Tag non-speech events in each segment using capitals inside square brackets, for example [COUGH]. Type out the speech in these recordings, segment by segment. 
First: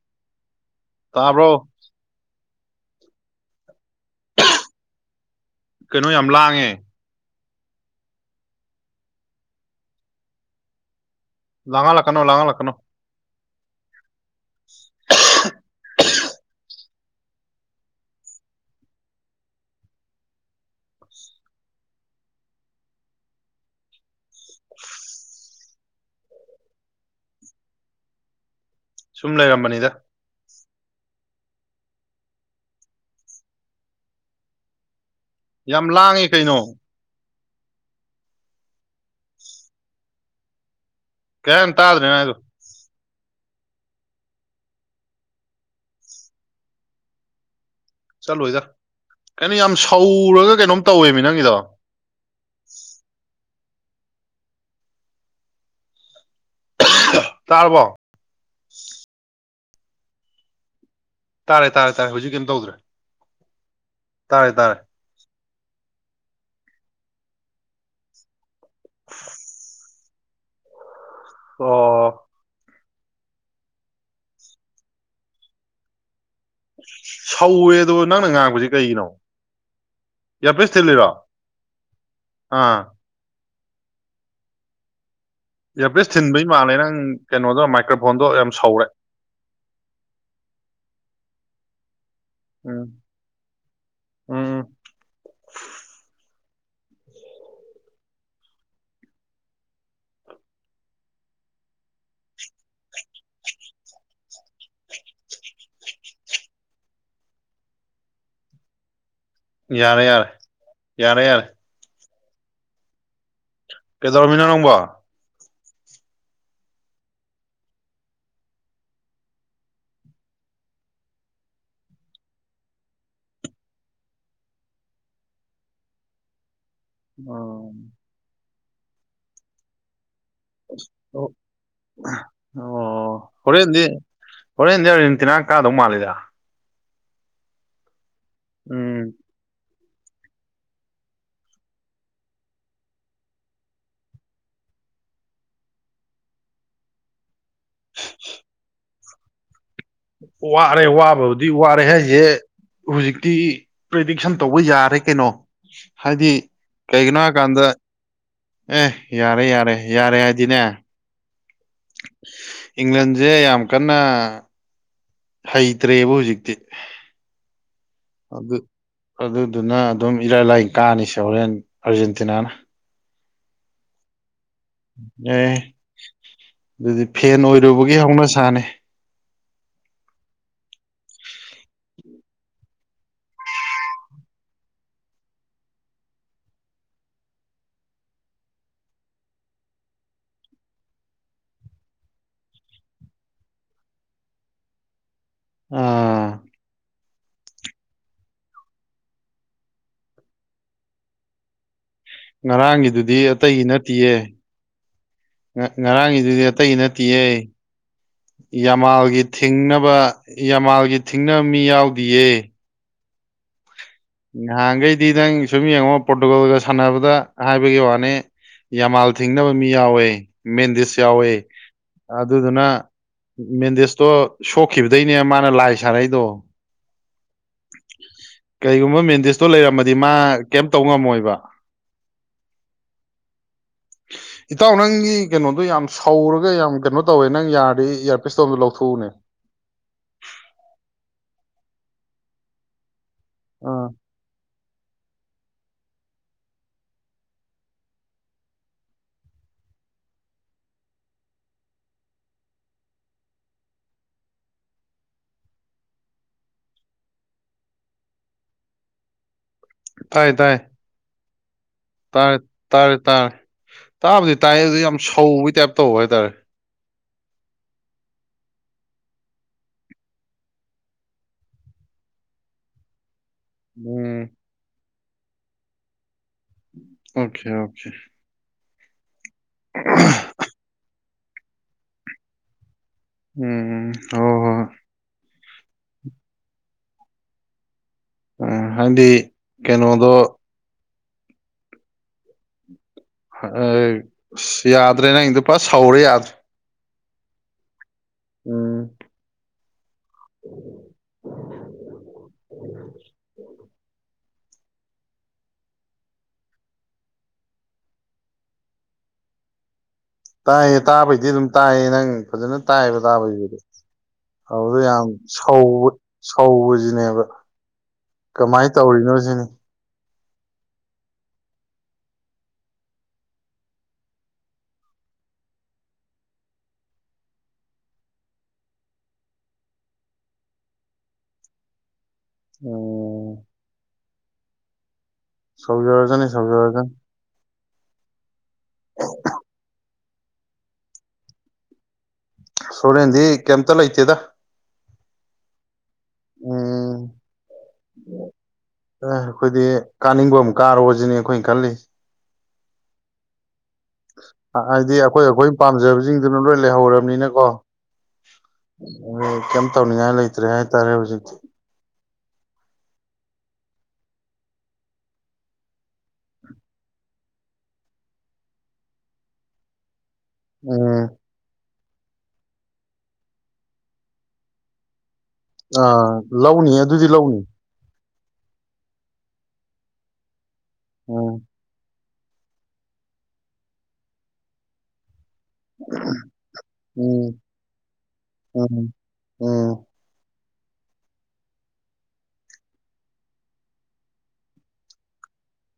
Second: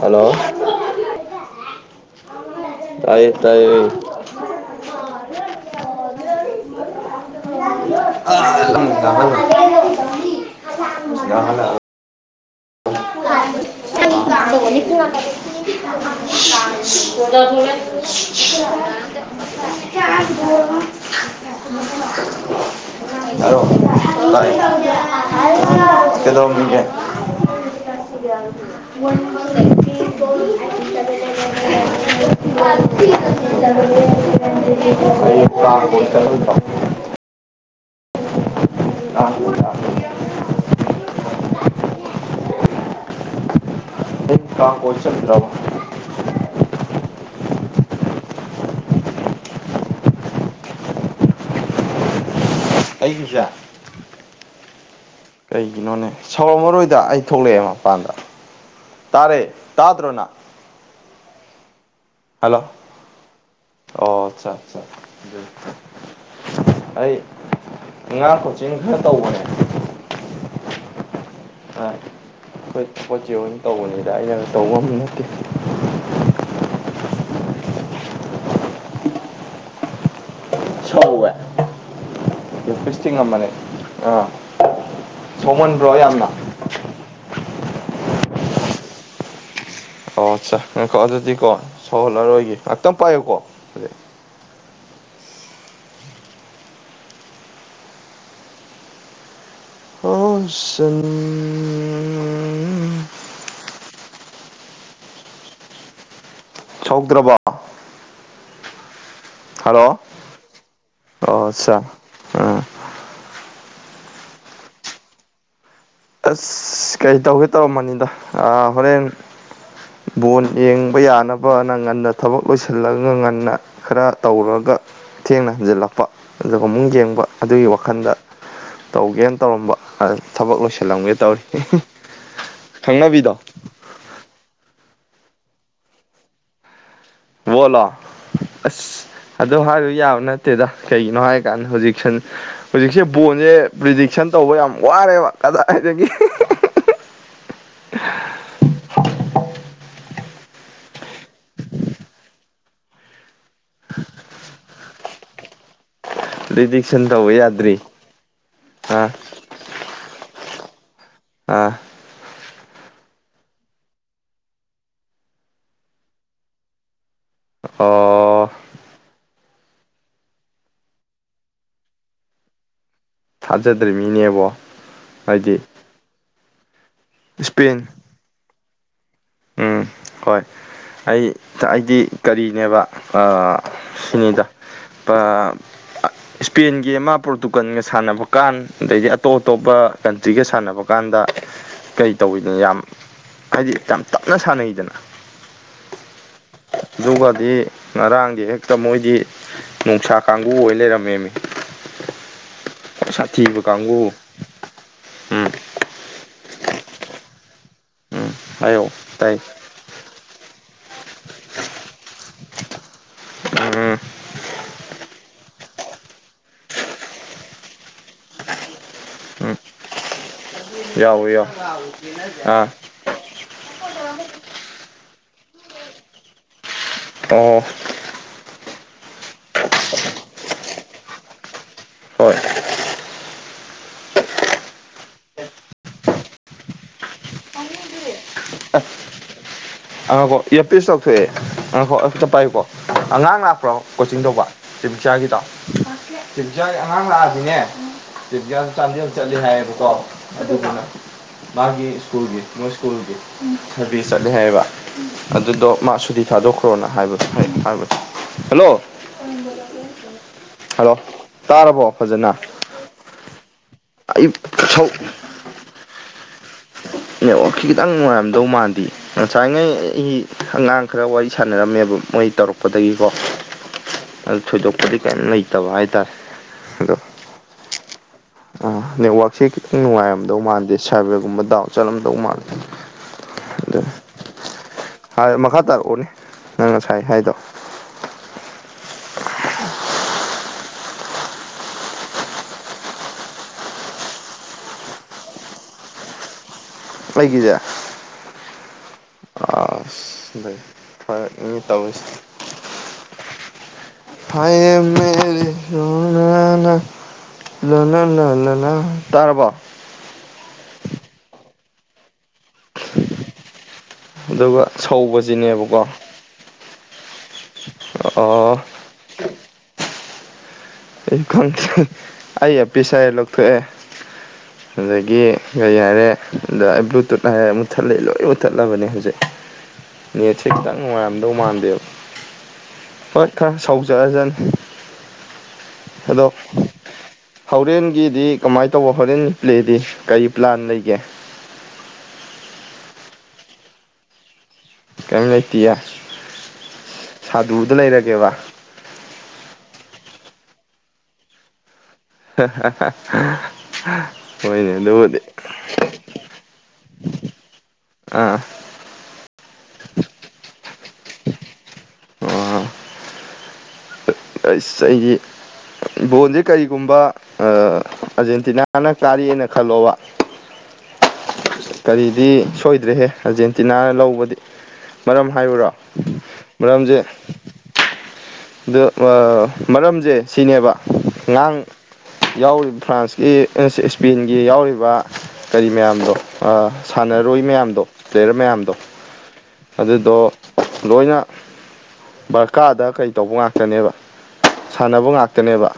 hello ꯇꯥꯔꯕꯣ ꯇꯥꯏꯌꯦ ꯇꯥꯏꯌꯦ [INAUDIBLE] ꯀꯩꯅꯣ ꯌꯥꯝ ꯂꯥꯡꯉꯦ UNINTELLIGIBLE ꯂꯥꯡꯉ ꯂꯥꯛꯀꯅꯣ ꯂꯥꯡ ꯂꯥꯛꯀꯅꯣ UNINTELLIGIBLE [INAUDIBLE] [UNINTELLIGIBLE] ꯍꯥꯏꯔ‌ꯣ ꯇꯥꯏ [UNINTELLIGIBLE] ꯀꯩꯗꯧꯔꯝꯃꯤꯒ‌ꯦ ꯁꯨꯝ ꯂꯩꯔꯝꯕꯅꯤꯗ [UNINTELLIGIBLE] [UNINTELLIGIBLE] ꯌꯥꯝ ꯂꯥꯡꯉꯤ ꯀꯩꯅꯣ [UNINTELLIGIBLE] [UNINTELLIGIBLE] ꯀꯦꯝ ꯇꯥꯗ꯭ꯔꯦ ꯅꯪ ꯍꯥꯏꯗꯨ [INAUDIBLE] ꯆꯠꯂꯣꯏꯗꯥ ꯀꯩꯅꯣ ꯌꯥꯝ ꯁꯧꯔꯒ ꯀꯩꯅꯣꯝ ꯇꯧꯋꯦꯃꯤ ꯅꯪꯒꯤꯗꯣ ꯑꯩꯒꯤꯁꯦ ꯀꯩꯒꯤꯅꯣꯅꯦ ꯁꯥꯎꯔꯝꯃꯔꯣꯏꯗ ꯁꯤꯗ ꯑꯩ ꯊꯣꯛꯂꯛꯑꯦ ꯇꯥꯔꯕꯣ ꯃꯄꯥꯟꯗ ꯇꯥꯔꯦ ꯇꯥꯗ꯭ꯔꯣꯅꯪ ꯇꯥꯔ ꯇꯥꯔ ꯇꯔꯦ ꯍꯜꯂꯣ ꯍꯧꯖꯤꯛꯀꯔꯤꯝꯇꯧꯗ꯭ꯔꯦ ꯑꯣ ꯑꯆꯥ ꯑꯆꯥ ꯑꯩ ꯑꯉꯥꯡ ꯀꯣꯆꯤꯡ ꯈꯔ ꯇꯧꯕꯅꯦ ꯑꯥ ꯑꯣ ꯑꯩꯈꯣꯏ ꯆꯦ ꯑꯣꯏꯅ ꯇꯧꯕꯅꯤꯗ ꯑꯩꯅ ꯇꯧꯕ ꯑꯃ ꯅꯠꯇꯦ ꯁꯧꯋꯦꯗꯣ ꯅꯪꯅ ꯉꯥꯡꯄꯁꯦ ꯀꯩꯒꯤꯅꯣ ꯏꯌꯥꯔꯄꯤꯁ ꯊꯤꯜꯂꯤꯔꯣ ꯁꯧꯋꯦ ꯑꯥ ꯏꯔꯐꯤꯁ ꯊꯤꯡꯉꯝꯕꯅ‌ꯦ ꯑꯥ ꯁꯧꯃꯟꯕ꯭ꯔꯣ ꯏꯌꯥꯔꯕꯤꯁ ꯌꯥꯝꯅ ꯊꯤꯟꯕꯩ ꯃꯥꯜꯂꯦ ꯅꯪ ꯀꯩꯅꯣꯗꯣ ꯃꯥꯏꯀ꯭ꯔꯣꯐꯣꯟꯗꯣ ꯌꯥꯝ ꯁꯧꯔꯦ ꯑꯣ ꯑꯆꯥ ꯉꯥꯏꯈ‌ꯣ ꯑꯗꯨꯗꯤꯀꯣ ꯁꯧꯍꯜꯂꯔꯣꯏꯒꯦ ꯎꯝ ꯉꯥꯛꯇꯪ ꯄꯥꯏꯌꯨꯀꯣ ꯍꯧꯖꯤꯛ ꯎꯝ [UNINTELLIGIBLE] ꯁꯧꯗ꯭ꯔꯕ ꯍꯜꯂꯣ ꯌꯥꯔꯦ ꯌꯥꯔꯦ ꯌꯥꯔꯦ ꯌꯥꯔꯦ ꯑꯣ ꯑꯠꯆꯥ ꯑꯝ ꯀꯩꯗꯧꯔꯝꯃꯤꯅ‌ꯣ ꯅꯪꯕꯣ ꯑꯁ ꯀꯩ ꯇꯧꯒꯦ ꯇꯧꯔꯝꯕꯅꯤꯗ ꯑꯥ ꯍꯣꯔꯦꯟ ꯕꯣꯟ ꯌꯦꯡꯕ ꯌꯥꯅꯕꯅ ꯉꯟꯅ ꯊꯕꯛ ꯂꯣꯏꯁꯤꯜꯂꯒ ꯉꯟꯅ ꯈꯔ ꯇꯧꯔꯨꯔꯒ ꯊꯦꯡꯅ ꯍꯟꯖꯤꯜꯂꯛꯄ ꯑꯗꯨꯒ ꯑꯃꯨ ꯌꯦꯡꯕ ꯑꯗꯨꯒꯤ ꯎꯝ ꯋꯥꯈꯜꯗ ꯇꯧꯒꯦꯅ ꯇꯧꯔꯝꯕ ꯊꯕꯛ ꯊꯤꯜꯂꯝꯒꯦ ꯑꯣ ꯇꯧꯔꯤ ꯈꯪꯅꯕꯤꯗꯣ ꯍ‌ꯣꯔ‌ꯦꯟꯗꯤ ꯍꯣꯔꯦꯟꯗꯤ ꯑꯥꯔꯖ‌ꯦꯟꯇꯤꯅꯥꯅ ꯀꯥꯗꯧ ꯃꯥꯜꯂꯤꯗ ꯕ‌ꯣꯜꯂꯣ ꯎꯝ ꯑꯁ ꯑꯗꯨ ꯍꯥꯏꯔꯨ ꯌꯥꯕ ꯅꯠꯇ ꯇꯦꯗ ꯀꯩꯒꯤꯅꯣ ꯍꯥꯏꯔ ꯀꯥꯟꯗ ꯍꯧꯖꯤꯛꯁꯟ ꯍꯧꯖꯤꯛꯁꯦ ꯕꯣꯟꯁꯦ ꯄ꯭ꯔꯤꯗꯤꯛꯁꯟ ꯇꯧꯕ ꯌꯥꯝ ꯋꯥꯔꯦꯕ ꯀꯗꯥꯏꯗꯒꯤ ꯋꯥꯔꯦ ꯋꯥꯕꯕꯨꯗꯤ ꯋꯥꯔꯦ ꯍꯥꯏꯁꯦ ꯍꯧꯖꯤꯛꯇꯤ ꯄ꯭ꯔꯤꯗꯤꯛꯁꯟ ꯇꯧꯕ ꯌꯥꯔꯦ ꯀꯩꯅꯣ ꯍꯥꯏꯗꯤ ꯄ꯭ꯔꯤꯗꯤꯛꯁꯟ ꯀꯩꯒꯤꯅꯣ ꯇꯧꯕ ꯍꯥꯏꯀꯥꯟꯗ ꯌꯥꯗ꯭ꯔꯤ ꯑꯦ ꯑꯥ ꯌꯥꯔꯦ ꯌꯥꯔꯦ ꯌꯥꯔꯦ ꯍꯥꯏꯗꯤꯅꯦ ꯑꯥ ꯏꯪꯂꯟꯁꯦ ꯌꯥꯝ ꯀꯟꯅ ꯍꯩꯇ꯭ꯔꯦꯕ ꯍꯧꯖꯤꯛꯇꯤ ꯑꯣ ꯑꯗꯨ ꯑꯗꯨꯗꯨꯅ ꯑꯗꯨꯝ ꯏꯔꯥꯏ ꯂꯥꯏ ꯀꯥꯅꯤꯁꯦ ꯍꯣꯔꯦꯟ ꯑꯥꯔꯖꯦꯟꯇꯤꯅꯥꯅ ꯊꯥꯖꯗ꯭ꯔꯤꯃꯤꯅꯦ ꯏꯕꯣ ꯑꯦ ꯑꯗꯨꯗꯤ ꯐꯦꯟ ꯏꯁꯄꯦꯟ ꯑꯣꯏꯔꯨꯕꯒꯤ ꯍꯧꯅ ꯁꯥꯥꯅꯤ ꯎꯝ ꯍꯣꯏ ꯑꯩ ꯑꯩꯗꯤ ꯀꯔꯤꯅꯦꯕ ꯑꯥ ꯁꯤꯅꯤꯗ [UNINTELLIGIBLE] ꯏꯁꯄꯦꯟꯒꯤ ꯑꯃ ꯄꯣꯔꯇꯨꯒꯜꯒ ꯁꯥꯟꯅꯕꯀꯥꯟ ꯑꯗꯩꯗꯤ ꯑꯇꯣꯞ ꯑꯇꯣꯞꯄ ꯀꯟꯇ꯭ꯔꯤꯒ ꯁꯥꯟꯅꯕ ꯀꯥꯟꯗ ꯀꯔꯤ ꯇꯧꯋꯤꯗꯅ ꯌꯥꯝ ꯍꯥꯏꯗꯤ ꯌꯥꯝ ꯇꯞꯅ ꯁꯥꯟꯅꯩꯗꯅ ꯑꯥ ꯑꯗꯨꯒꯗꯤ ꯉꯔꯥꯡꯗꯤ ꯍꯦꯛꯇ ꯃꯣꯏꯗꯤ ꯅ‌ꯣꯡꯁꯥ ꯀꯥꯡꯕꯨ ꯑꯣꯏꯅ ꯂꯩꯔꯝꯃꯦꯃꯤ ꯉꯔꯥꯡꯒꯤꯗꯨꯗꯤ ꯁꯥꯊꯤꯕ ꯑꯇꯩꯒꯤ ꯀꯥꯡꯕꯨ ꯅꯠꯇꯤꯌꯦ ꯎꯝ ꯉꯔꯥꯡꯒꯤꯗꯨꯗꯤ ꯑꯇꯩꯗꯤ ꯅꯠꯇꯤꯌꯦ ꯍꯥꯏꯌꯣ ꯌꯥꯝꯃꯥꯜꯒꯤ ꯇꯥꯏ ꯊꯤꯡꯅꯕ ꯌꯥꯝꯃꯥꯜꯒꯤ ꯊꯤꯡꯅꯕ ꯃꯤ ꯌꯥꯎꯗꯤꯌꯦ ꯑꯥ ꯅꯍꯥꯟꯈꯩꯗꯤ ꯅꯪ ꯁꯨꯝ ꯌꯦꯡꯉꯣ ꯄꯣꯔꯇꯨꯒꯜꯒ ꯁꯥꯟꯅꯕꯗ ꯍꯥꯏꯕꯒꯤ ꯋꯥꯅꯤ ꯌꯥꯃꯥꯜ ꯊꯤꯡꯅꯕ ꯎꯝ ꯃꯤ ꯌꯥꯎꯋꯦ ꯃꯦꯟꯗꯤꯁ ꯌꯥꯎꯋꯦ ꯑꯗꯨꯗꯨꯅ ꯑꯥ ꯃꯦꯟꯗꯤꯁꯇꯣ ꯁꯣꯛꯈꯤꯕꯗꯩꯅꯦ ꯃꯥꯅ ꯂꯥꯏ ꯁꯥꯔꯛꯏꯗꯣ ꯑꯣ ꯀꯩꯒꯨꯝꯕ ꯃꯦꯟꯗꯦꯁꯇꯣ ꯂꯩꯔꯝꯃꯗꯤ ꯃꯥ ꯀꯩꯝ ꯇꯧ ꯉꯝꯃꯣꯏꯕ ꯍꯣꯏ ꯏꯇꯥꯎ ꯅꯪꯒꯤ ꯀꯩꯅꯣꯗꯣ ꯌꯥꯝ ꯁꯧꯔꯒ ꯌꯥꯝ ꯀꯩꯅꯣ ꯇꯧꯋꯦ ꯅꯪ ꯌꯥꯔꯗꯤ ꯏꯌꯥꯔꯄꯤꯁꯇꯣ ꯑꯝꯇ ꯂꯧꯊꯣꯛꯎꯅꯦ ꯑ ꯉꯥꯏꯈꯣ ꯏꯌꯥꯔꯄꯤꯁ ꯂꯧꯊꯣꯛꯑꯦ ꯑ ꯉꯥꯏꯈꯣ ꯑꯝꯇ ꯄꯥꯏꯌꯨꯀꯣ ꯑꯉꯥꯡ ꯂꯥꯛꯄ꯭ꯔꯣ ꯑꯥ ꯀꯣꯆꯤꯡ ꯇꯧꯕ ꯊ‌ꯣꯏꯕꯤꯆꯥꯒꯤꯗꯣ ꯊ‌ꯣꯏꯕꯤꯆꯥꯒꯤ ꯑꯉꯥꯡ ꯂꯥꯛꯑꯗꯤꯅꯦ ꯊ‌ꯣꯏꯕꯤꯆꯥꯗ‌ꯣ ‌ꯆꯥꯟꯗ‌ꯦꯜ ꯆꯠꯂꯤ ꯍꯥꯏꯌꯦꯕꯀꯣ ꯑꯗꯨꯗꯨꯅ ꯃꯥꯒꯤ ꯁ꯭ꯀꯨꯜꯒꯤ ꯃꯣꯏ ꯁ꯭ꯀꯨꯜꯒꯤ ꯁ꯭ꯔꯕ‌ꯦ ꯆꯠꯂꯦ ꯍꯥꯏꯕ ꯑꯗꯨꯗꯣ ꯃꯥ ꯁꯨꯇꯤ ꯊꯥꯗꯣꯛꯈ꯭ꯔꯣꯅ ꯍꯥꯏꯕ ꯍꯥꯏꯕ ꯍꯜꯂꯣ [UNINTELLIGIBLE] ꯇꯥꯏ ꯇꯥꯏ ꯍꯜꯂꯣ ꯇꯥꯔꯕꯣ ꯐꯖꯅ ꯇꯥꯔꯦ ꯇꯥꯔꯦ ꯇꯥꯔꯦ ꯑꯩ ꯇꯥꯕꯨꯗꯤ ꯇꯥꯏ ꯑꯗꯨ ꯁꯧ ꯌꯥꯝ ꯁꯧꯕꯒꯤ ꯇꯥꯏꯞ ꯇꯧꯕ ꯍꯥꯏꯇꯥꯔꯦ ꯅꯦꯠꯋꯥꯛ ꯈꯤꯇꯪ ꯅꯨꯉꯥꯏꯔꯝꯗꯧ ꯃꯥꯥꯟꯗꯤ ꯉꯁꯥꯏꯉꯩ ꯑꯩ ꯑꯉꯥꯡ ꯈꯔ ꯋꯥꯔꯤ ꯁꯥꯟꯅꯔꯝꯃꯦꯕ ꯃꯣꯏ ꯇꯧꯔꯛꯄꯗꯒꯤꯀꯣ ꯎꯝ ꯑꯗꯨ ꯊꯣꯏꯗꯣꯛꯄꯗꯤ ꯀꯔꯤꯝ ꯂꯩꯇꯕ ꯍꯥꯏꯇꯥꯔꯦ ꯑꯗꯣ ꯑꯣꯈꯦ ꯑꯣꯈꯦ ꯑ ꯅꯦꯠꯋꯥꯛꯁꯦ ꯈꯤꯇꯪ ꯅꯨꯡꯉꯥꯏꯔꯝꯗꯧ ꯃꯥꯟꯗꯦ ꯁꯥꯏꯕꯔꯒꯨꯝꯕ ꯗꯥꯎꯟ ꯆꯠꯂꯝꯗꯧ ꯃꯥꯥꯟꯂꯦ ꯎꯝ ꯍꯣ ꯍꯣ ꯃꯈꯥ ꯇꯥꯔꯛꯑꯣꯅꯦ ꯅꯪ ꯉꯁꯥꯏ ꯍꯥꯏꯗꯣ ꯎ ꯍꯥꯏꯗꯤ ꯀꯩꯅꯣꯗꯣ ꯑꯁ ꯌꯥꯗ꯭ꯔꯦ ꯅꯪꯒꯤꯗꯨ ꯐꯥ ꯁꯧꯔꯦ ꯌꯥꯗ꯭ꯔꯦ ꯑꯩꯒꯤꯖꯦ ꯎꯝ ꯑꯁ ꯂꯩ ꯐꯔꯛꯅꯦ ꯇꯧꯁꯦ ꯐꯥꯏꯌꯦ ꯃꯦ ꯂꯣꯏꯅꯅꯥ ꯂꯣꯏꯅꯅ ꯂꯣꯏꯅꯅ ꯇꯥꯔꯕꯣ ꯇꯥꯏꯌꯦ ꯇꯥꯕꯩꯗꯤ ꯑꯗꯨꯝ ꯇꯥꯏꯌꯦ ꯅꯪ ꯐꯖꯅ ꯇꯥꯏꯌꯦꯕ ꯇꯥꯕꯩꯗꯨꯗꯤ ꯑꯗꯨꯒ ꯑꯗꯨꯗ ꯌꯥꯝ ꯁꯧꯕꯁꯤꯅꯦꯕꯀꯣ ꯁꯧꯕ ꯁꯧꯕꯁꯤꯅꯦꯕ ꯑꯣ ꯀꯃꯥꯏꯅ ꯇꯧꯔꯤꯅꯣ ꯁꯤꯅꯤ ꯑꯩ ꯈꯪꯗꯦ ꯑꯩ ꯌꯔꯄꯤꯁꯁꯦ ꯂꯧꯊꯣꯛꯑꯦ ꯑꯗꯒꯤ ꯀꯩ ꯍꯥꯏꯔꯦ ꯑꯗ ꯕ꯭ꯂꯨꯇꯨꯠ ꯍꯥꯏꯔꯦ ꯃꯨꯠꯊꯠꯂꯦ ꯂꯣꯏ ꯃꯨꯠꯊꯠꯂꯕꯅꯦ ꯍꯧꯖꯤꯛ ꯅꯦꯠꯁꯦ ꯈꯤꯇꯪ ꯅꯨꯡꯉꯥꯏꯔꯝꯗꯧ ꯃꯥꯟꯗꯦ ꯍꯣꯏ ꯎꯝ ꯈꯔ ꯁꯥꯎꯖꯔꯖꯅꯤ ꯍꯜꯂꯣ ꯁꯧꯖꯔꯖꯅꯤ ꯁꯧꯖꯔꯖꯅꯤ ꯍꯧꯔꯦꯟꯒꯤꯗꯤ ꯀꯃꯥꯏꯅ ꯇꯧꯕ ꯍꯣꯔꯦꯟ ꯄ꯭ꯂꯦꯗꯤ ꯀꯔꯤ ꯄ꯭ꯂꯥꯟ ꯂꯩꯒꯦ ꯁꯣꯔꯦꯟꯗꯤ ꯀꯩꯝꯇ ꯂꯩꯇꯦꯗ ꯀꯔꯤꯝ ꯂꯩꯇꯤꯌꯦ ꯎꯝ ꯁꯥꯗꯨꯗ ꯂꯩꯔꯒꯦꯕ ꯑ ꯑꯩꯈꯣꯏꯗꯤ ꯀꯥꯅꯤꯡꯕ ꯑꯃ ꯀꯥꯔꯣꯁꯤꯅꯤ ꯑꯩꯈꯣꯏꯅ ꯈꯜꯂꯤ [UNINTELLIGIBLE] ꯍꯣꯏꯅꯦ ꯍꯥꯏꯗꯤ ꯑꯗꯨꯕꯨꯗꯤ ꯑꯩꯈꯣꯏ ꯑꯩꯈꯣꯏ ꯄꯥꯝꯖꯕꯁꯤꯡꯗꯨꯅ ꯂꯣꯏ ꯂꯩꯍꯧꯔꯝꯅꯤꯅ ꯀꯣ ꯑꯥ ꯀꯩꯝ ꯇꯧꯅꯤꯡꯉꯥꯏ ꯂꯩꯇ꯭ꯔꯦ ꯍꯥꯏꯇꯥꯔꯦ ꯍꯧꯖꯤꯛꯇꯤ ꯑꯣ ꯑꯁ ꯑꯩꯒꯤ ꯕꯣꯟꯁꯦ ꯀꯔꯤꯒꯨꯝꯕ ꯑꯥꯔꯖꯦꯟꯇꯤꯅꯥꯅ ꯀꯥꯔꯤꯑꯦꯅ ꯈꯜꯂꯣꯕ [INAUDIBLE] ꯀꯔꯤꯗꯤ ꯁꯣꯏꯗ꯭ꯔꯦꯍꯦ ꯑꯔꯖꯦꯟꯇꯤꯅꯥꯅ ꯂꯧꯕꯗꯤ ꯃꯔꯝ ꯍꯥꯏꯌꯨꯔꯣ ꯑꯥ ꯂꯧꯅꯤ ꯃꯔꯝꯖ‌ꯦ ꯑꯗꯨꯗꯤ ꯂꯧꯅꯤ ꯗ‌ꯣ ꯃꯔꯝꯗ‌ꯣ ꯁꯤꯅꯦꯕ ꯎꯝ ꯉꯥꯡ ꯌꯥꯎꯔꯤꯕ ꯐ꯭ꯔꯥꯟꯁꯀꯤ ꯑꯦꯁ ꯏꯁꯄꯦꯟꯒꯤ ꯌꯥꯎꯔꯤꯕ ꯀꯔꯤ ꯃꯌꯥꯝꯗꯣ ꯑꯥ ꯎꯝ ꯁꯥꯟꯅꯔꯣꯏ ꯃꯌꯥꯝꯗꯣ ꯄ꯭ꯂꯦꯌꯔ ꯃꯌꯥꯝꯗꯣ ꯎꯝ ꯎꯝ ꯑꯗꯨꯗꯣ ꯂꯣꯏꯅ ꯕꯔꯀꯥꯗ ꯀꯩ ꯇꯧꯕ ꯉꯥꯛꯇꯅꯦꯕ ꯁꯥꯟꯅꯕ ꯉꯥꯛꯇꯅꯦꯕ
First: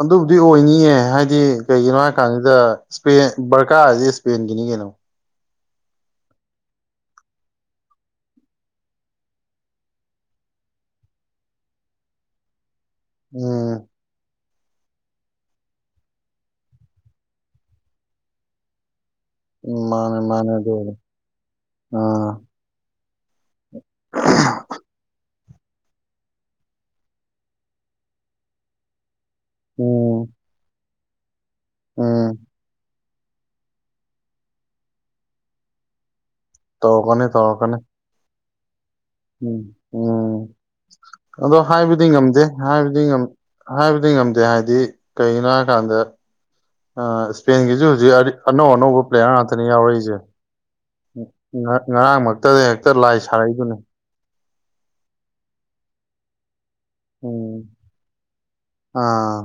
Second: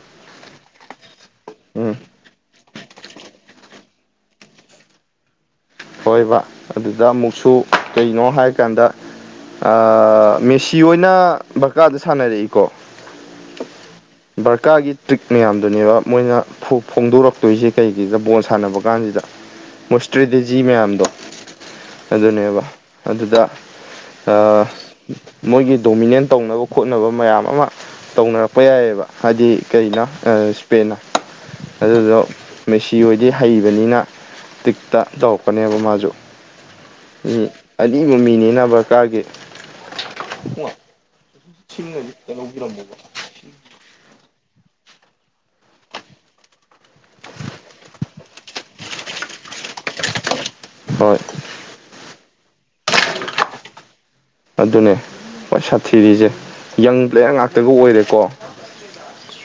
ꯑꯗꯨꯕꯨꯗꯤ ꯑꯣꯏꯅꯤꯌꯦ ꯍꯥꯏꯗꯤ ꯎꯝ ꯀꯩꯒꯤꯅꯣ ꯍꯥꯏ ꯀꯥꯟꯁꯤꯗ ꯁꯄꯦꯟ ꯕꯔꯀꯥꯔ ꯍꯥꯏꯖꯤ ꯁꯄꯦꯟꯒꯤꯅꯤ ꯀꯩꯅꯣ ꯍꯣꯏꯕ ꯑꯗꯨꯗ ꯑꯃꯨꯛꯁꯨ ꯀꯩꯅꯣ ꯍꯥꯏꯀꯥꯟꯗ ꯑꯥ ꯃꯦꯁꯤ ꯍꯣꯏꯅ ꯕꯔꯀꯥꯗ ꯁꯥꯟꯅꯔꯛꯏꯀꯣ ꯎꯝ ꯕꯔꯀꯥꯔꯒꯤ ꯇ꯭ꯔꯤꯛ ꯃꯌꯥꯝꯗꯨꯅꯦꯕ ꯃꯣꯏꯅ ꯐ‌ꯣ ꯐꯣꯡꯗꯣꯔꯛꯇꯣꯏꯁꯤ ꯀꯩꯒꯤꯅ‌ꯣ ꯕꯣꯜ ꯁꯥꯟꯅꯕ ꯀꯥꯟꯁꯤꯗ ꯎꯝ ꯃꯣꯏ ꯃꯥꯅꯦ ꯃꯥꯅꯦ ꯏꯁꯇ꯭ꯔꯦꯇꯦꯖꯤ ꯑꯗꯨ ꯃꯌꯥꯝꯗꯣ ꯑꯥ ꯑꯗꯨꯅꯦꯕ ꯑꯗꯨꯗ ꯑꯥ ꯃꯣꯏꯒꯤ ꯗꯣꯃꯤꯅꯦꯟ ꯇꯧꯅꯕ ꯈ‌‌ꯣꯠꯅꯕ ꯃꯌꯥꯝ ꯑꯃ ꯇꯧꯅꯔꯛꯄ ꯌꯥꯏꯕ ꯍꯥꯏꯗꯤ ꯀꯩꯅ‌ꯣ ꯎꯝ ꯏꯁꯄꯦꯟꯅ ꯑꯗꯨꯗ ꯎꯝ ꯃꯦꯁꯤ ꯍ‌ꯣꯏꯗꯤ ꯍꯩꯕꯅꯤꯅ ꯇꯤꯛꯇ ꯇꯧꯔꯛꯀꯅꯦꯕ ꯃꯥꯁꯨ ꯇꯧꯔꯛꯀꯅꯤ ꯇꯧꯔꯛꯀꯅꯤ ꯃꯤ [UNINTELLIGIBLE] ꯃꯤꯅꯤꯅ ꯕꯔꯀꯥꯒꯤ ꯎꯝ ꯎꯝ ꯑꯗꯣ ꯍꯥꯏꯕꯗꯤ ꯉꯝꯗꯦ ꯍꯥꯏꯕꯗꯤ ꯍꯥꯏꯕꯗꯤ ꯉꯝꯗꯦ ꯍꯥꯏꯗꯤ ꯀꯩꯒꯤꯅꯣ ꯍꯥꯏ ꯀꯥꯟꯗ ꯏꯁꯄꯦꯟꯒꯤꯁꯨ ꯍꯧꯖꯤꯛ ꯑꯔꯤ ꯑꯅꯧ ꯑꯅꯧꯕ ꯄ꯭ꯂꯦꯌꯥꯔ ꯉꯥꯛꯇꯅꯦ ꯌꯥꯎꯔꯛꯏꯁꯦ ꯍꯣꯏ ꯉ ꯉꯔꯥꯡꯃꯛꯇꯗ ꯍꯦꯛꯇ ꯂꯥꯏ ꯁꯥꯔꯛꯏꯗꯨꯅꯤ ꯑꯗꯨꯅꯦ ꯈ꯭ꯋꯥꯏ ꯁꯥꯊꯤꯔꯤꯁꯦ ꯌꯪ ꯄ꯭ꯂꯦꯌꯔ ꯎꯝ ꯉꯥꯛꯇꯒ ꯑꯣꯏꯔꯦꯀꯣ ꯑꯥ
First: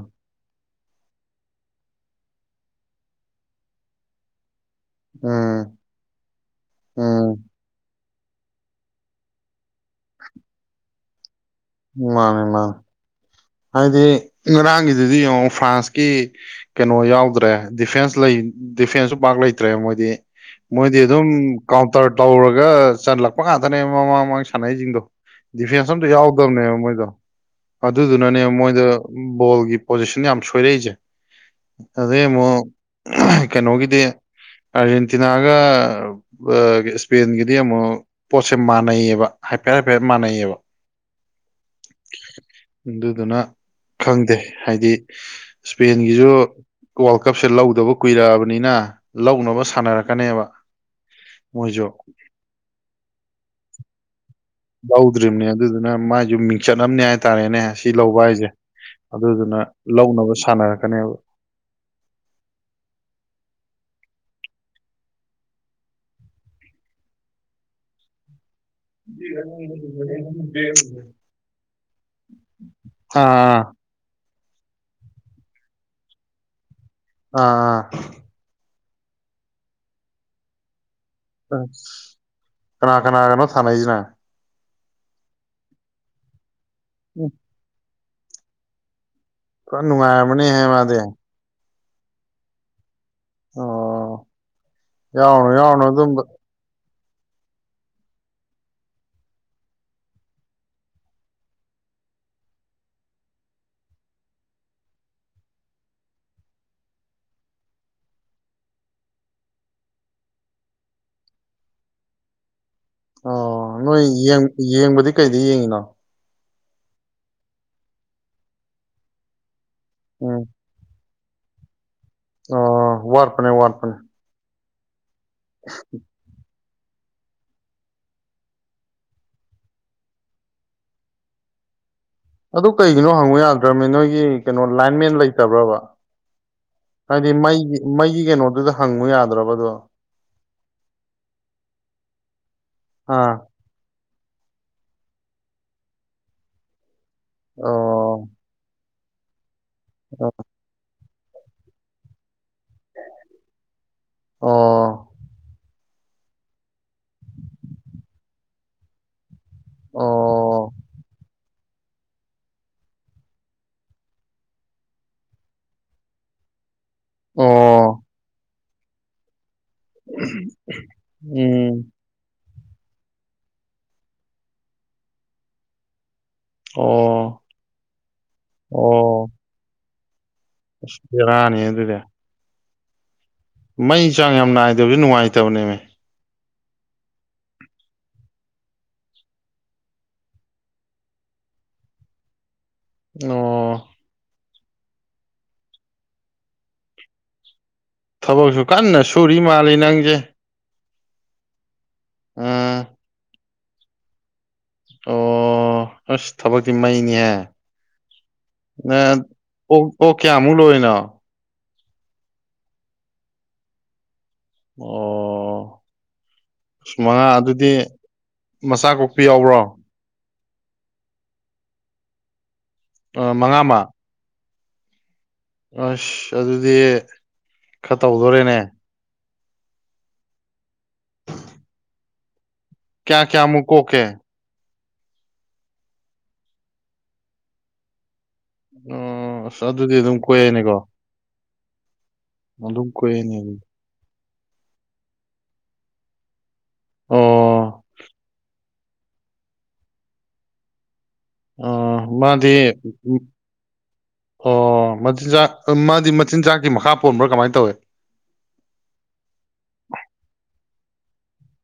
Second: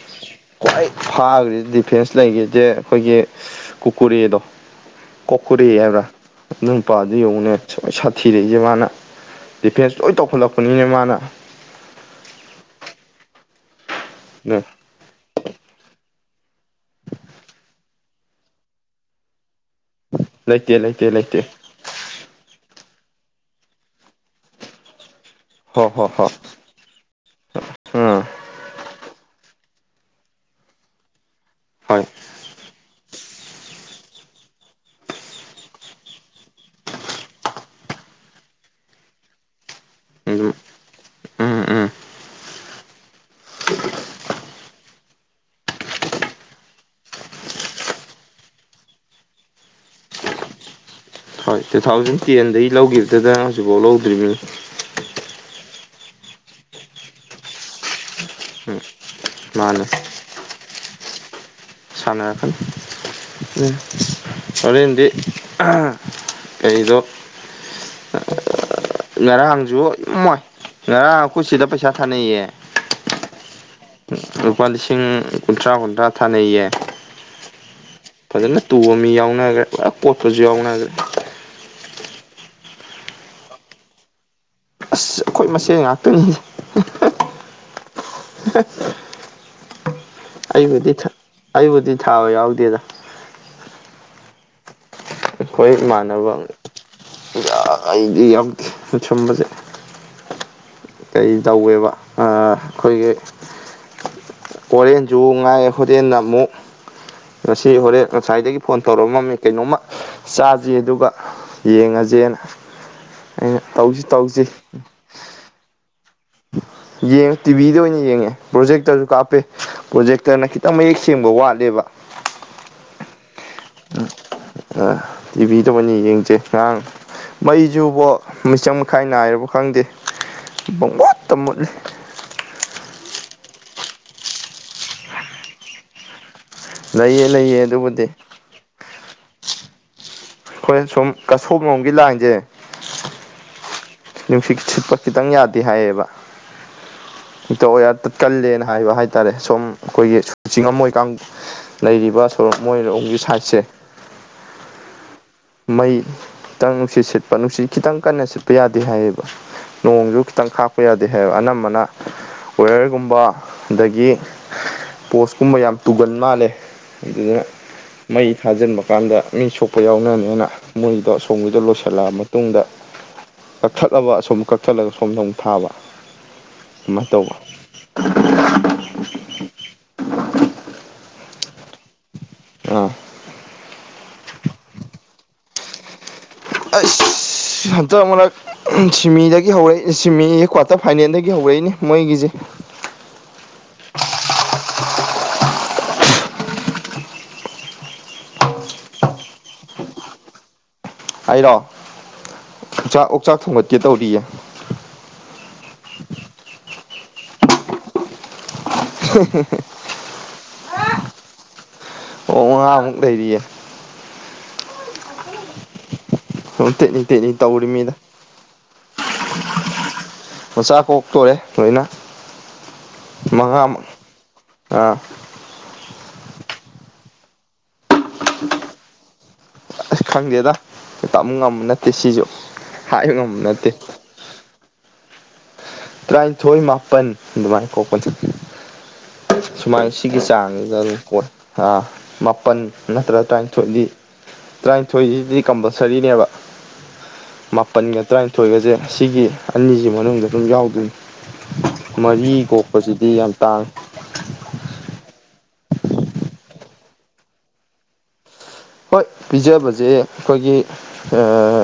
ꯈ꯭ꯋꯥꯏ ꯐꯥꯈ꯭ꯔꯤꯁ‌ꯦ ꯗꯤꯐꯦꯟꯁ ꯂꯩꯈꯤꯖ‌ꯦ ꯑꯩꯈꯣꯏꯒꯤ ꯀꯨꯀꯨꯔ‌ꯦꯗꯣ ꯀꯣꯀꯨꯔ‌ꯦ ꯎꯝ ꯍꯥꯏꯕ꯭ꯔꯥ ꯑꯗꯨ ꯅꯨꯄꯥꯗꯨ ꯎꯝ ꯌ‌ꯦꯡꯉꯨꯅꯦ ꯈ꯭ꯋꯥꯏ ꯁꯥꯊꯤꯔꯛꯏꯁꯦ ꯃꯥꯅ ꯗꯤꯐꯦꯟꯁ ꯂꯣꯏ ꯇꯧꯈꯠꯂꯛꯄꯅꯤꯅꯦ ꯃꯥꯅ ꯃꯥꯅꯦ ꯃꯥꯅꯦ ꯍꯥꯏꯗꯤ ꯑꯗꯨ ꯉꯔꯥꯡꯒꯤ ꯗꯨꯗꯤ ꯌꯦꯡꯉꯣ ꯐ꯭ꯔꯥꯟꯁꯀꯤ ꯀꯩꯅꯣ ꯌꯥꯎꯗ꯭ꯔꯦ ꯗꯤꯐꯦꯟꯁ ꯂꯩ ꯗꯤꯐꯦꯟꯁꯁꯨ ꯄꯥꯛ ꯂꯩꯇ ꯇ‌꯭ꯔꯦ ꯃꯣꯏꯗꯤ ꯂꯩꯇꯦ ꯃꯣꯏꯗꯤ ꯂꯩꯇꯦ ꯑꯗꯨꯝ ꯂꯩꯇꯦ ꯀꯥꯎꯟꯇꯔ ꯇꯧꯔꯒ ꯆꯜꯂꯛꯄ ꯉꯥꯛꯇꯅꯦꯕ ꯃꯃꯥꯡ ꯃꯃꯥꯡ ꯁꯥꯟꯅꯩꯁꯤꯡꯗꯣ ꯍꯣ ꯗꯤꯐꯦꯟꯁ ꯍꯣ ꯑꯝꯇ ꯍꯣ ꯌꯥꯎꯗꯕꯅꯦꯕ ꯃꯣꯏꯗꯣ ꯑꯗꯨꯗꯨ ꯎꯝ ꯃꯣꯏꯗ ꯕꯣꯜꯒꯤ ꯄꯣꯖꯤꯁꯟ ꯌꯥꯝ ꯁꯣꯏꯔꯛꯏꯁꯦ ꯍꯣꯏ ꯑꯗꯩ ꯑꯃꯨꯛ ꯀꯩꯅꯣꯒꯤꯗꯤ ꯑꯥꯔꯖꯦꯟꯇꯤꯅꯥꯒ ꯏꯁꯄꯦꯟꯒꯤꯗꯤ ꯑꯃꯨꯛ ꯄꯣꯠꯁꯦ ꯃꯥꯟꯅꯩꯌꯦꯕ ꯍꯥꯏꯐꯦꯠ ꯍꯥꯏꯐꯦꯠ ꯑꯗꯨꯝ ꯃꯥꯟꯅꯩꯌꯦꯕ ꯎꯝ ꯎꯝ ꯑꯗꯨꯗꯨꯅ ꯈꯪꯗꯦ ꯍꯥꯏꯗꯤ ꯏꯁꯄꯦꯟꯒꯤꯁꯨ ꯋꯥꯔꯜ ꯀꯞꯁꯦ ꯂꯧꯗꯕ ꯀꯨꯏꯔꯛꯑꯕꯅꯤꯅ ꯂꯧꯅꯕ ꯁꯥꯟꯅꯔꯛꯀꯅꯦꯕ ꯍꯣꯏ ꯇꯨ ꯃꯣꯏꯁꯨ ꯊꯥꯎꯖꯟ ꯇꯦꯟꯗꯒꯤ ꯂꯧꯈꯤꯕꯗꯨꯗ ꯍꯧꯖꯤꯛꯐꯥꯎ ꯂꯧꯗ꯭ꯔꯤꯝꯅꯤ ꯂꯧꯗ꯭ꯔꯤꯝꯅꯦ ꯑꯗꯨꯗꯨꯅ ꯃꯥꯏꯁꯨ ꯃꯤꯡꯆꯠ ꯑꯃꯅꯦ ꯍꯥꯏꯇꯥꯔꯦꯅꯦ ꯁꯤ ꯂꯧꯕ ꯍꯥꯏꯖ‌ꯦ ꯎꯝ ꯑꯗꯨꯗꯨꯅ ꯃꯥꯅ ꯂꯧꯅꯕ ꯁꯥꯟꯅꯔꯛꯀꯅꯦꯕ ꯁꯥꯟꯅꯔꯛꯀꯅꯤ ꯑꯝ ꯍ‌ꯣꯔ‌ꯦꯟꯗꯤ ꯑ ꯀꯔꯤꯗꯣ ꯉꯔꯥꯡꯁꯨ ꯏꯝꯃꯥꯏ ꯉꯔꯥꯡ ꯑꯈ‌ꯣꯏ ꯁꯤꯗ ꯄꯩꯁꯥ ꯊꯥꯅꯩꯌꯦ ꯊꯥ ꯂꯨꯄꯥ ꯂꯤꯁꯤꯡ ꯀꯨꯟꯊ꯭ꯔꯥ ꯀꯨꯟꯊ꯭ꯔꯥ ꯊꯥꯅꯩꯌꯦ ꯑꯥ ꯐꯖꯅ ꯇꯨꯕ ꯃꯤ ꯌꯥꯎꯅꯈ꯭ꯔꯦ ꯄꯨꯔꯥ ꯀꯣꯠꯄꯁꯨ ꯌꯥꯎꯅꯈ꯭ꯔꯦ ꯑꯁ ꯀꯅꯥ ꯀꯅꯥꯒꯅꯣ ꯊꯥꯅꯩꯁꯤꯅ ꯑꯁ ꯑꯩꯈꯣꯏ ꯃꯁꯦꯟ ꯉꯥꯛꯇꯅꯤꯍ‌ꯦ [UNINTELLIGIBLE] [UNINTELLIGIBLE] ꯐꯖ ꯅꯨꯡꯉꯥꯏꯔꯝꯃꯅꯤꯍ‌ꯦ ꯑꯩꯕꯨꯗꯤ ꯃꯥꯗꯤ ꯑꯩꯕꯨꯗꯤ ꯊꯥꯕ ꯌꯥꯎꯗꯦꯗ ꯑꯣ ꯌꯥꯎꯅ‌ꯣ ꯌꯥꯎꯅ‌ꯣ ꯑꯗꯨꯝꯕ ꯑꯥ ꯑꯩꯗꯤ ꯌꯥꯎꯗ‌ꯦ ꯁꯨꯝꯕꯁꯦ ꯀꯩ ꯇꯧꯋꯦꯕ ꯑꯥ ꯑꯩꯈꯣꯏꯒꯤ ‌ꯍ‌ꯣꯔꯦꯟꯁꯨ ꯉꯥꯏ ꯍꯣꯔꯦꯟꯅ ꯑꯃꯨꯛ ꯉꯁꯤ ꯍꯣꯔꯦꯟ ꯉꯁꯥꯏꯗꯒꯤ ꯐꯣꯟ ꯇꯧꯔꯛꯑꯝꯃꯤ ꯀꯩꯅꯣꯝꯃ ꯆꯥꯖꯤ ꯑꯗꯨꯒ ꯌꯦꯡꯉꯖ‌ꯦꯅ ꯑꯣ ꯅꯣꯏ ꯌ‌ꯦꯡ ꯌꯦꯡꯕꯗꯤ ꯀꯩꯗ ꯌꯦꯡꯉꯤꯅꯣ ꯌꯦꯡꯉ ꯇꯤꯚꯤꯗ ꯑꯣꯏꯅ ꯌꯦꯡꯉꯦ ꯄ꯭ꯔꯣꯖꯦꯛꯇꯔꯁꯨ ꯀꯥꯞꯄꯦ ꯎꯝ ꯄ꯭ꯔꯣꯖꯦꯛꯇꯔꯅ ꯈꯤꯇꯪ ꯃꯌꯦꯛ ꯁꯦꯡꯕ ꯋꯥꯠꯂꯦꯕ ꯑꯣ ꯋꯥꯠꯄꯅꯦ ꯋꯥꯠꯄꯅꯦ ꯑ ꯇꯤꯚꯤꯗ ꯑ‌ꯣꯏꯅ ꯌꯦꯡꯖ‌ꯦ ꯉꯔꯥꯡ ꯃꯩꯁꯨꯨꯕꯣ ꯃꯤꯆꯪ ꯃꯈꯥꯏ ꯅꯥꯏꯔꯕ ꯈꯪꯗꯦ ꯄꯪꯃꯨꯠꯇ ꯃꯨꯠꯂꯤ ꯑꯗꯨ ꯀꯩꯒꯤꯅꯣ ꯍꯪꯕ ꯌꯥꯗ꯭ꯔꯃ‌ꯦ ꯅꯣꯏꯒꯤ ꯀꯩꯅꯣ ꯂꯥꯏꯟꯃꯦꯟ ꯂꯩꯇꯕ꯭ꯔꯕ ꯂꯩꯌꯦ ꯍꯥꯏꯗꯤ ꯂꯩꯌꯦ ꯃꯩꯒꯤ ꯑꯗꯨꯕꯨꯗꯤ ꯃꯩꯒꯤ ꯀꯩꯅꯣꯗꯨꯗ ꯍꯪꯉꯨ ꯌꯥꯗ꯭ꯔꯕꯗꯣ ꯑꯩꯈꯣꯏ ꯁꯨꯝ ꯀꯁꯣꯝ ꯂꯣꯝꯒꯤ ꯂꯥꯏꯟꯁꯦ ꯑꯥ ꯅꯨꯡꯁꯤꯠ ꯁꯤꯠꯄ ꯈꯤꯇꯪ ꯌꯥꯗꯦ ꯍꯥꯏꯌꯦꯕ ꯍ‌ꯦꯛꯇ ꯋꯥꯏꯌꯥꯔ ꯇꯠ ꯑꯣ ꯀꯜꯂꯦꯅ ꯍꯥꯏꯕ ꯍꯥꯏ ꯇꯥꯔꯦ ꯁꯣꯝ ꯑꯩꯈꯣꯏꯒꯤ ꯆꯤꯡꯉꯝꯃꯣꯏ ꯀꯥꯡ ꯂꯩꯔꯤꯕ ꯁꯣꯔ‌ꯣꯛ ꯃꯣꯏꯔꯣꯝꯒꯤ ꯁꯥꯏꯠꯁꯦ ꯑꯣ ꯃꯩ ꯇꯪ ꯅꯨꯡꯁꯤꯠ ꯁꯤꯠꯄ ꯅꯨꯡꯁꯤꯠ ꯈꯤꯇꯪ ꯀꯟꯅ ꯁꯤꯠꯄ ꯌꯥꯗꯦ ꯍꯥꯏꯌꯦꯕ ꯅꯣꯡꯖꯨ ꯈꯤꯇꯪ ꯑꯣ ꯈꯥꯛꯄ ꯌꯥꯗꯦ ꯍꯥꯏꯕ ꯑꯅꯝꯕꯅ ꯋꯦꯌꯔꯒꯨꯝꯕ ꯑꯗꯒꯤ ꯄꯣꯁꯀꯨꯝꯕ ꯌꯥꯝ ꯇꯨꯒꯟ ꯃꯥꯜꯂꯦ ꯑꯗꯨꯗꯨꯅ ꯑꯣ ꯃꯩ ꯊꯥꯖꯤꯟꯕ ꯀꯥꯟꯗ ꯃꯤ ꯁꯣꯛꯄ ꯌꯥꯎ ꯅꯤꯅ ꯃꯣꯏꯗꯣ ꯁꯣꯝꯒꯤꯗꯣ ꯎꯝ ꯂꯣꯏꯁꯤꯜꯂꯛꯑ ꯃ ꯇꯨꯡꯗ ꯀꯛꯊꯠꯂꯕ ꯑꯁꯨꯝ ꯀꯛꯊꯠꯂꯒ ꯁꯣꯝꯗ ꯃꯨꯛ ꯊꯥꯕ ꯑꯗꯨꯃꯥꯏꯅ ꯇꯧꯕ ꯑꯣ ꯑꯣ ꯕ‌ꯦꯔꯥꯅꯤ ꯑꯗꯨꯗꯤ ꯑꯥ ꯃꯩ ꯆꯥꯡ ꯌꯥꯝ ꯅꯥꯏꯗꯕꯁꯨ ꯅꯨꯡꯉꯥꯏꯇꯕꯅꯦꯃꯦ ꯑꯩꯁ ꯍꯟꯇꯛ ꯃꯔꯛ ꯁꯤꯃꯤꯗꯒꯤ ꯍꯧꯔꯛꯏ ꯑꯥ ꯁꯤꯃꯤ ꯑꯦ ꯀ꯭ꯋꯥꯇꯔ ꯐꯥꯏꯅꯦꯜꯗꯒꯤ ꯍꯧꯔꯛꯏꯅꯦ ꯃꯣꯏꯒꯤꯁꯦ ꯑꯣ ꯊꯕꯛꯁꯨ ꯀꯟꯅ ꯁꯨꯔꯤ ꯃꯥꯜꯂꯤ ꯅꯪꯁꯦ ꯑꯩꯔꯣ ꯑꯥ ꯆꯥꯛ ꯑꯣꯛꯆꯥꯛ ꯊꯣꯡꯒꯠꯀꯦ ꯇꯧꯔꯤꯌꯦ ꯑꯣ ꯑꯁ ꯊꯕꯛꯇꯤ ꯃꯩꯅꯤꯍ‌ꯦ ꯅꯪ ꯑꯣꯛ ꯑꯣꯛ ꯀꯌꯥꯃꯨꯛ ꯂꯣꯏꯔꯤꯅꯣ ꯑꯣꯛ ꯃꯉꯥꯃꯨꯛ ꯂꯩꯔꯤꯌꯦ ꯑꯣ ꯁꯨꯝ ꯑꯁ ꯇꯦꯛꯅꯤꯛ ꯃꯉꯥ ꯇꯦꯛꯅꯤꯛ ꯑꯗꯨꯗꯤ ꯇꯧꯔꯤꯃꯤꯗ ꯃꯆꯥ ꯀꯣꯛꯄꯤ ꯌꯥꯎꯕ꯭ꯔꯣ ꯃꯆꯥ ꯀꯣꯛꯇꯣꯔꯦ ꯂꯣꯏꯅ ꯑ ꯃꯉꯥꯃ ꯃꯉꯥꯃꯨꯛ ꯑꯥ ꯑꯁ ꯑꯗꯨꯗꯤ ꯈꯔ ꯇꯧꯗꯣꯔꯦꯅꯦ ꯑꯁ ꯈꯪꯗꯦꯗ ꯇꯝ ꯉꯝꯕ ꯅꯠꯇꯦ ꯁꯤꯁꯨ ꯍꯥꯏꯕ ꯀꯌꯥ ꯉꯝꯕ ꯀꯌꯥꯃꯨꯛ ꯅꯠꯇꯦ ꯀꯣꯛꯀꯦ ꯇꯔꯥꯅꯤꯊꯣꯏ ꯃꯥꯄꯟ ꯑꯗꯨꯃꯥꯏ ꯀꯣꯛꯄꯅꯤ ꯑꯣ ꯑꯁ ꯁꯨꯃꯥꯏꯅ ꯑꯗꯨꯗꯤ ꯑꯗꯨꯝ ꯁꯤꯒꯤ ꯆꯥꯡꯁꯤꯗ ꯀꯣꯛꯑꯦꯅꯦꯀꯣ ꯑꯗꯨꯝ ꯀꯣꯏ ꯑ ꯃꯥꯄꯟ ꯑꯗꯨꯝ ꯅꯠꯇ꯭ꯔꯒ ꯀꯣꯛꯑꯦꯅꯦ ꯑꯗꯨꯗꯤ ꯇꯔꯥꯅꯤꯊꯣꯏꯗꯤ ꯇꯔꯥꯅꯤꯊꯣꯏꯁꯤꯗꯤ ꯀꯝꯄꯜꯁꯔꯤꯅꯦꯕ ꯑꯣ ꯃꯥꯄꯟꯒ ꯇꯔꯥꯅꯤꯊꯣꯏꯒꯁꯦ ꯑꯁꯤꯒꯤ ꯑꯅꯤꯁꯤ ꯃꯅꯨꯡꯗ ꯑꯗꯨꯝ ꯌꯥꯎꯗꯣꯏꯅꯤ ꯑꯣ ꯃꯔꯤ ꯃꯥꯗꯤ ꯀꯣꯛꯄꯁꯤꯗꯤ ꯌꯥꯝ ꯇꯥꯡꯉ ꯑꯣ ꯃꯆꯤꯟꯖꯥꯛ ꯃꯥꯗꯤ ꯃꯆꯤꯟꯖꯥꯛꯀꯤ ꯃꯈꯥ ꯄꯣꯟꯕ꯭ꯔꯥ ꯀꯃꯥꯏꯅ ꯇꯧꯋꯤ ꯍꯣꯏ ꯄꯤꯖꯕꯁꯦ ꯑꯩꯈꯣꯏꯒꯤ ꯑꯥ